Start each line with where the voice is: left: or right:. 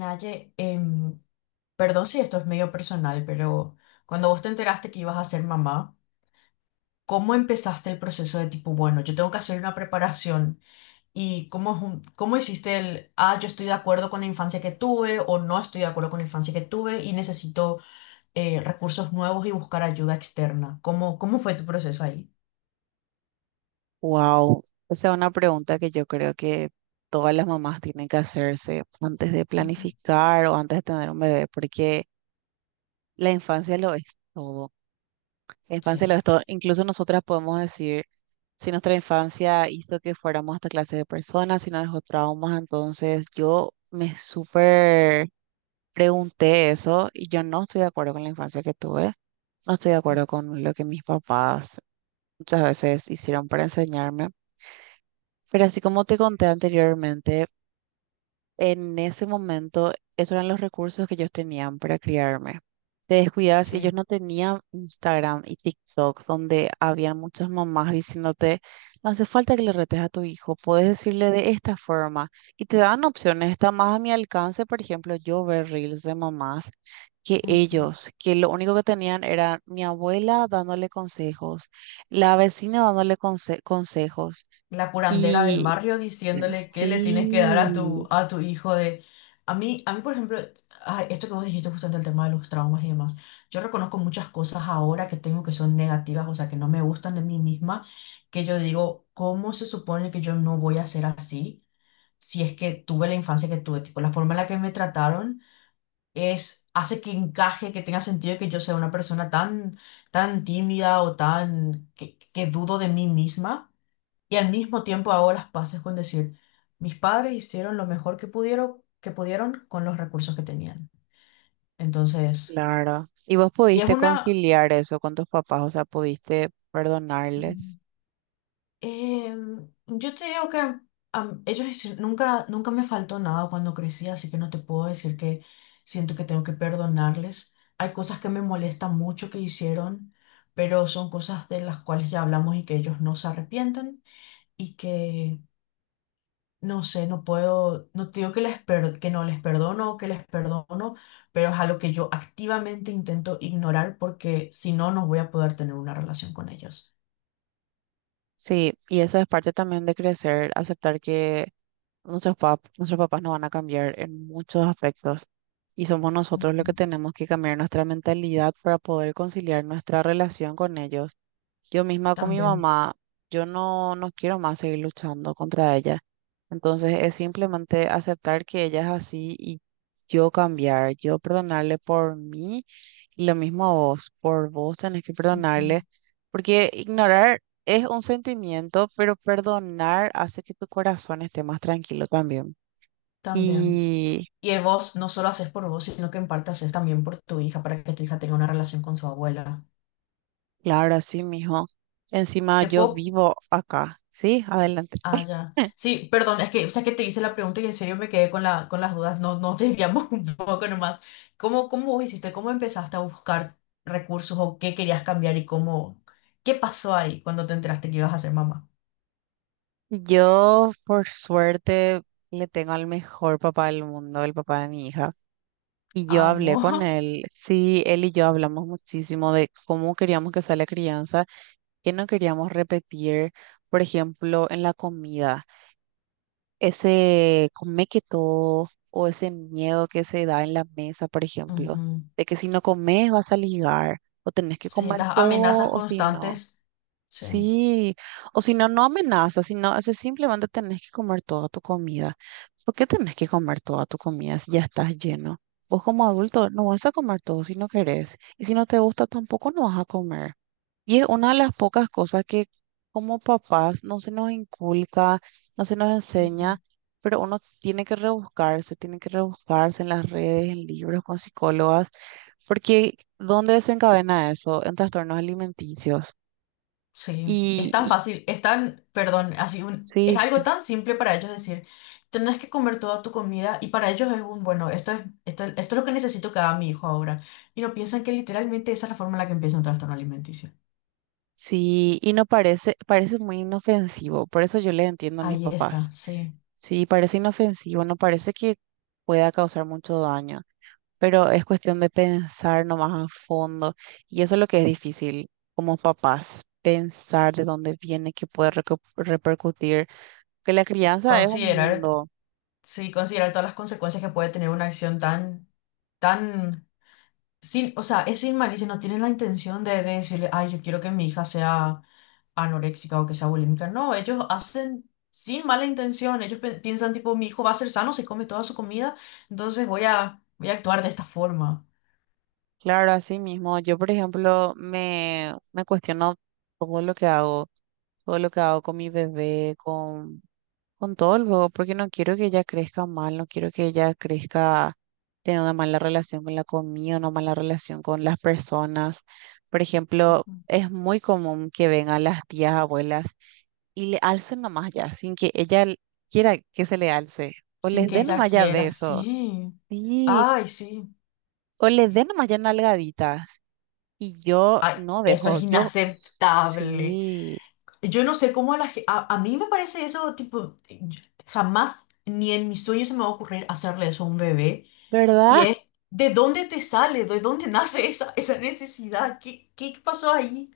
left: Naye, perdón si esto es medio personal, pero cuando vos te enteraste que ibas a ser mamá, ¿cómo empezaste el proceso de tipo, bueno, yo tengo que hacer una preparación? ¿Y cómo hiciste el, yo estoy de acuerdo con la infancia que tuve o no estoy de acuerdo con la infancia que tuve y necesito recursos nuevos y buscar ayuda externa? ¿Cómo fue tu proceso ahí?
right: Wow, esa es una pregunta que yo creo que todas las mamás tienen que hacerse antes de
left: Ujú.
right: planificar o antes de tener un bebé, porque la infancia lo es todo. La infancia lo es
left: Sí,
right: todo. Incluso nosotras podemos decir si nuestra infancia hizo que fuéramos esta clase de personas, si nos dejó traumas, entonces yo me súper pregunté eso y yo no estoy de acuerdo con la infancia que tuve, no estoy de acuerdo con lo que mis papás muchas veces hicieron para enseñarme. Pero así como te conté anteriormente, en ese momento esos eran los recursos que ellos tenían para criarme. Te descuidas y
left: sí.
right: ellos no tenían Instagram y TikTok, donde había muchas mamás diciéndote, no hace falta que le retes a tu hijo, puedes decirle de esta forma. Y te dan opciones, está más a mi alcance, por ejemplo, yo ver reels de mamás que ellos, que lo único que tenían era mi abuela dándole consejos, la vecina dándole consejos.
left: La curandera del
right: Y
left: barrio diciéndole qué le tienes que dar a tu,
right: Sí,
left: a tu hijo de. A mí, por ejemplo, ay, esto que vos dijiste justo ante el tema de los traumas y demás, yo reconozco muchas cosas ahora que tengo que son negativas, o sea, que no me gustan de mí misma, que yo digo, ¿cómo se supone que yo no voy a ser así si es que tuve la infancia que tuve? Tipo, la forma en la que me trataron es, hace que encaje, que tenga sentido que yo sea una persona tan, tan tímida o tan, que dudo de mí misma y al mismo tiempo hago las paces con decir, mis padres hicieron lo mejor que pudieron con los recursos que tenían. Entonces,
right: claro. ¿Y vos
left: y es
right: pudiste
left: una.
right: conciliar eso con tus papás? O sea, ¿pudiste perdonarles?
left: mm, yo te digo que nunca, nunca me faltó nada cuando crecí, así que no te puedo decir que siento que tengo que perdonarles. Hay cosas que me molestan mucho que hicieron, pero son cosas de las cuales ya hablamos y que ellos no se arrepienten y que no sé, no puedo, no te digo que no les perdono o que les perdono, pero es algo que yo activamente intento ignorar porque si no, no voy a poder tener una relación con ellos.
right: Sí, y eso es parte también de crecer, aceptar que nuestros papás no van a cambiar en muchos aspectos y somos nosotros los que
left: Ujú.
right: tenemos que cambiar nuestra mentalidad para poder conciliar nuestra relación con ellos. Yo misma con mi
left: También,
right: mamá, yo no quiero más seguir luchando contra ella. Entonces es simplemente aceptar que ella es así y yo cambiar, yo perdonarle por mí y lo mismo a vos, por vos tenés que
left: ujú,
right: perdonarle, porque ignorar es un sentimiento, pero perdonar hace que tu corazón esté más tranquilo también.
left: también.
right: Y
left: Y vos no solo haces por vos, sino que en parte haces también por tu hija, para que tu hija tenga una relación con su abuela.
right: claro, así mijo. Encima
left: Te
right: yo
left: puedo.
right: vivo acá. Sí, adelante.
left: Ah, ya. Sí, perdón, es que, o sea, que te hice la pregunta y en serio me quedé con las dudas, no, nos desviamos un poco nomás. ¿Cómo vos hiciste? ¿Cómo empezaste a buscar recursos o qué querías cambiar y cómo, qué pasó ahí cuando te enteraste que ibas a ser mamá?
right: Yo, por suerte, le tengo al mejor papá del mundo, el papá de mi hija. Y yo hablé
left: Amo.
right: con él. Sí, él y yo hablamos muchísimo de cómo queríamos que sea la crianza, que no queríamos repetir, por ejemplo, en la comida. Ese come que todo o ese miedo que se da en la mesa, por ejemplo,
left: Ujú.
right: de que si no comes vas a ligar o tenés que
left: Sí,
right: comer
left: las
right: todo
left: amenazas
right: o si no.
left: constantes. Sí.
right: Sí, o si no, no amenazas, sino ese simplemente tenés que comer toda tu comida. ¿Por qué tenés que comer toda tu comida si ya estás lleno? Vos como adulto no vas a comer todo si no querés. Y si no te gusta tampoco no vas a comer. Y es una de las pocas cosas que como papás no se nos inculca, no se nos enseña, pero uno tiene que rebuscarse en las redes, en libros, con psicólogas, porque ¿dónde desencadena eso? En trastornos alimenticios.
left: Sí, es
right: Y,
left: tan
right: y
left: fácil, es tan, perdón, es
right: sí,
left: algo tan simple para ellos decir, tenés que comer toda tu comida y para ellos es un, bueno, esto es lo que necesito que haga mi hijo ahora. Y no piensan que literalmente esa es la forma en la que empieza un trastorno alimenticio.
right: sí, y no parece, parece muy inofensivo, por eso yo le entiendo a mis
left: Ahí está,
right: papás.
left: sí.
right: Sí, parece inofensivo, no parece que pueda causar mucho daño, pero es cuestión de pensar nomás a fondo. Y eso es lo que es difícil como papás, pensar de dónde viene, qué puede repercutir. Que la crianza es un
left: Considerar,
right: mundo.
left: sí, considerar todas las consecuencias que puede tener una acción tan, tan, sin, o sea, es sin malicia, no tienen la intención de decirle, ay, yo quiero que mi hija sea anoréxica o que sea bulímica. No, ellos hacen sin mala intención. Ellos piensan tipo, mi hijo va a ser sano, se come toda su comida, entonces voy a, voy a actuar de esta forma.
right: Claro, así mismo. Yo, por ejemplo, me cuestiono todo lo que hago, todo lo que hago con mi bebé, con todo el juego, porque no quiero que ella crezca mal, no quiero que ella crezca teniendo una mala relación con la comida, una mala relación con las personas. Por ejemplo, es muy común que vengan las tías, abuelas y le alcen nomás ya, sin que quiera que se le alce, o
left: Sin
right: les
left: que
right: dé
left: ella
right: nomás ya
left: quiera,
right: besos,
left: sí.
right: sí,
left: Ay, sí.
right: o les dé nomás ya nalgaditas. Y yo
left: Ay,
right: no
left: eso
right: dejo,
left: es
right: yo
left: inaceptable.
right: sí,
left: Yo no sé cómo a la ge- a mí me parece eso, tipo, jamás ni en mis sueños se me va a ocurrir hacerle eso a un bebé. Y
right: ¿verdad?
left: es, ¿de dónde te sale? ¿De dónde nace esa necesidad? ¿Qué pasó ahí?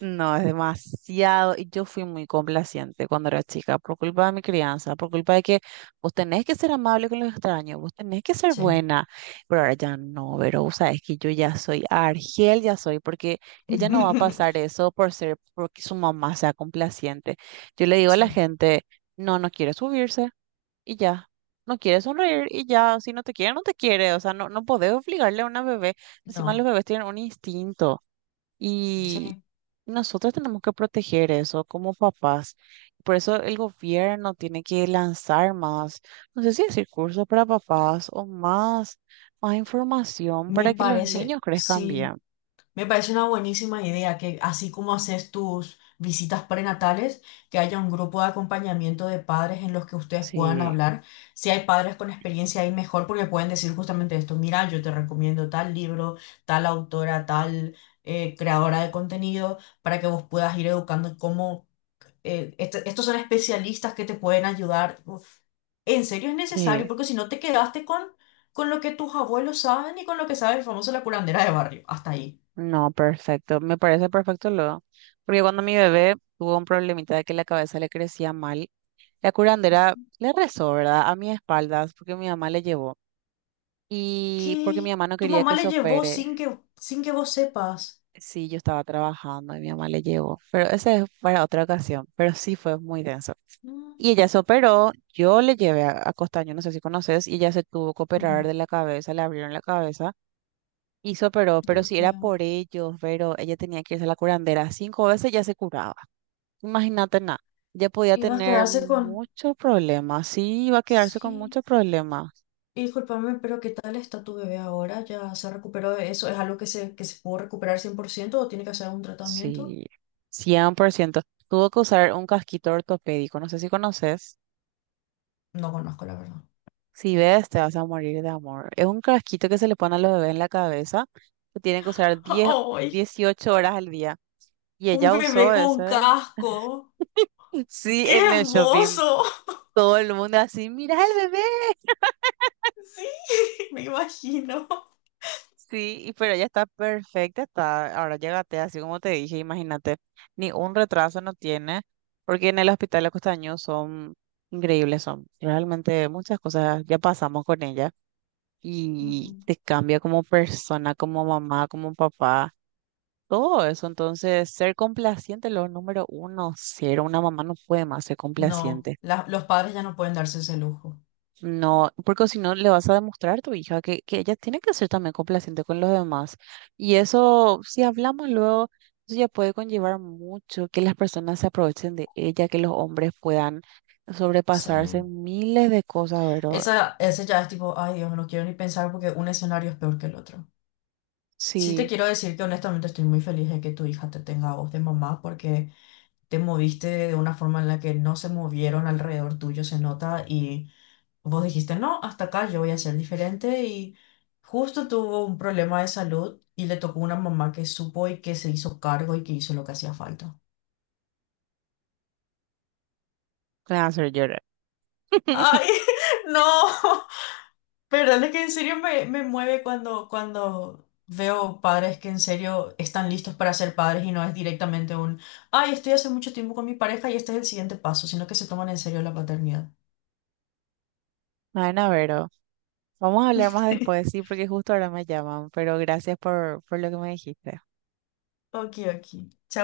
right: No, es demasiado. Y yo fui muy complaciente cuando era chica, por culpa de mi crianza, por culpa de que vos tenés que ser amable con los extraños, vos tenés que ser
left: Sí.
right: buena. Pero ahora ya no, pero vos sabés que yo ya soy Argel, ya soy, porque ella no va a pasar eso por ser, porque su mamá sea complaciente. Yo le digo a la
left: Sí,
right: gente, no, no quiere subirse y ya. No quiere sonreír y ya, si no te quiere, no te quiere. O sea, no, no podés obligarle a una bebé. Encima los
left: no,
right: bebés tienen un instinto y
left: sí,
right: nosotros tenemos que proteger eso como papás. Por eso el gobierno tiene que lanzar más, no sé si decir cursos para papás o más, más información para que los niños crezcan bien.
left: sí, me parece una buenísima idea que así como haces tus visitas prenatales, que haya un grupo de acompañamiento de padres en los que ustedes puedan
right: Sí,
left: hablar. Si hay padres con experiencia ahí mejor porque pueden decir justamente esto, mira, yo te recomiendo tal libro, tal autora, tal creadora de contenido, para que vos puedas ir educando cómo estos son especialistas que te pueden ayudar. Uf, en serio es necesario,
right: sí.
left: porque si no te quedaste con lo que tus abuelos saben y con lo que sabe el famoso la curandera de barrio. Hasta ahí.
right: No, perfecto. Me parece perfecto luego. Porque cuando mi bebé tuvo un problemita de que la cabeza le crecía mal, la curandera le rezó, ¿verdad? A mis espaldas, porque mi mamá le llevó. Y porque mi
left: ¿Qué?
right: mamá no
left: Tu
right: quería
left: mamá
right: que se
left: le llevó
right: opere.
left: sin que vos sepas.
right: Sí, yo estaba trabajando y mi mamá le llevó. Pero esa es para otra ocasión. Pero sí fue muy denso.
left: No.
right: Y ella se operó, yo le llevé a Costaño, no sé si conoces, y ella se tuvo que operar
left: Ujú.
right: de la cabeza, le abrieron la cabeza y se operó, pero
left: Dios
right: si era
left: mío.
right: por ellos, pero ella tenía que irse a la curandera 5 veces ya se curaba. Imagínate nada, ya podía
left: Ibas a
right: tener
left: quedarse con.
right: muchos problemas, sí, iba a quedarse con
left: Sí.
right: muchos problemas.
left: Y discúlpame, pero ¿qué tal está tu bebé ahora? ¿Ya se recuperó de eso? ¿Es algo que se pudo recuperar 100% o tiene que hacer un tratamiento?
right: Sí, 100%. Tuvo que usar un casquito ortopédico, no sé si conoces.
left: No conozco, la verdad.
right: Si ves, te vas a morir de amor. Es un casquito que se le pone a los bebés en la cabeza, que tienen que usar diez,
left: ¡Ay!
right: dieciocho horas al día. Y
left: Un
right: ella
left: bebé
right: usó
left: con
right: ese.
left: casco.
right: Sí,
left: ¡Qué
right: en el shopping.
left: hermoso!
right: Todo el mundo así, mira el bebé.
left: Sí, me imagino.
right: Sí, y- pero ella está perfecta, está, ahora llégate, así como te dije, imagínate, ni un retraso no tiene, porque en el hospital de Costaño son increíbles, son realmente muchas cosas, ya pasamos con ella y
left: Ujú.
right: te cambia como persona, como mamá, como papá, todo eso, entonces ser complaciente, lo número uno, ser una mamá no puede más ser
left: No,
right: complaciente.
left: los padres ya no pueden darse ese lujo.
right: No, porque si no le vas a demostrar a tu hija que ella tiene que ser también complaciente con los demás. Y eso, si hablamos luego, eso ya puede conllevar mucho que las personas se aprovechen de ella, que los hombres puedan
left: Sí.
right: sobrepasarse en miles de cosas, ¿verdad?
left: Esa, ese ya es tipo, ay Dios, no quiero ni pensar porque un escenario es peor que el otro. Sí te
right: Sí,
left: quiero decir que honestamente estoy muy feliz de que tu hija te tenga a vos de mamá porque te moviste de una forma en la que no se movieron alrededor tuyo, se nota, y vos dijiste, no, hasta acá yo voy a ser diferente y justo tuvo un problema de salud y le tocó una mamá que supo y que se hizo cargo y que hizo lo que hacía falta.
right: me va a hacer llorar.
left: ¡Ay, no! Pero es que en serio me mueve cuando veo padres que en serio están listos para ser padres y no es directamente un, ay, estoy hace mucho tiempo con mi pareja y este es el siguiente paso, sino que se toman en serio la paternidad.
right: Bueno, Vero, vamos a hablar más después, sí, porque justo ahora me llaman, pero gracias por lo que me dijiste.
left: Ok, ok. Chao.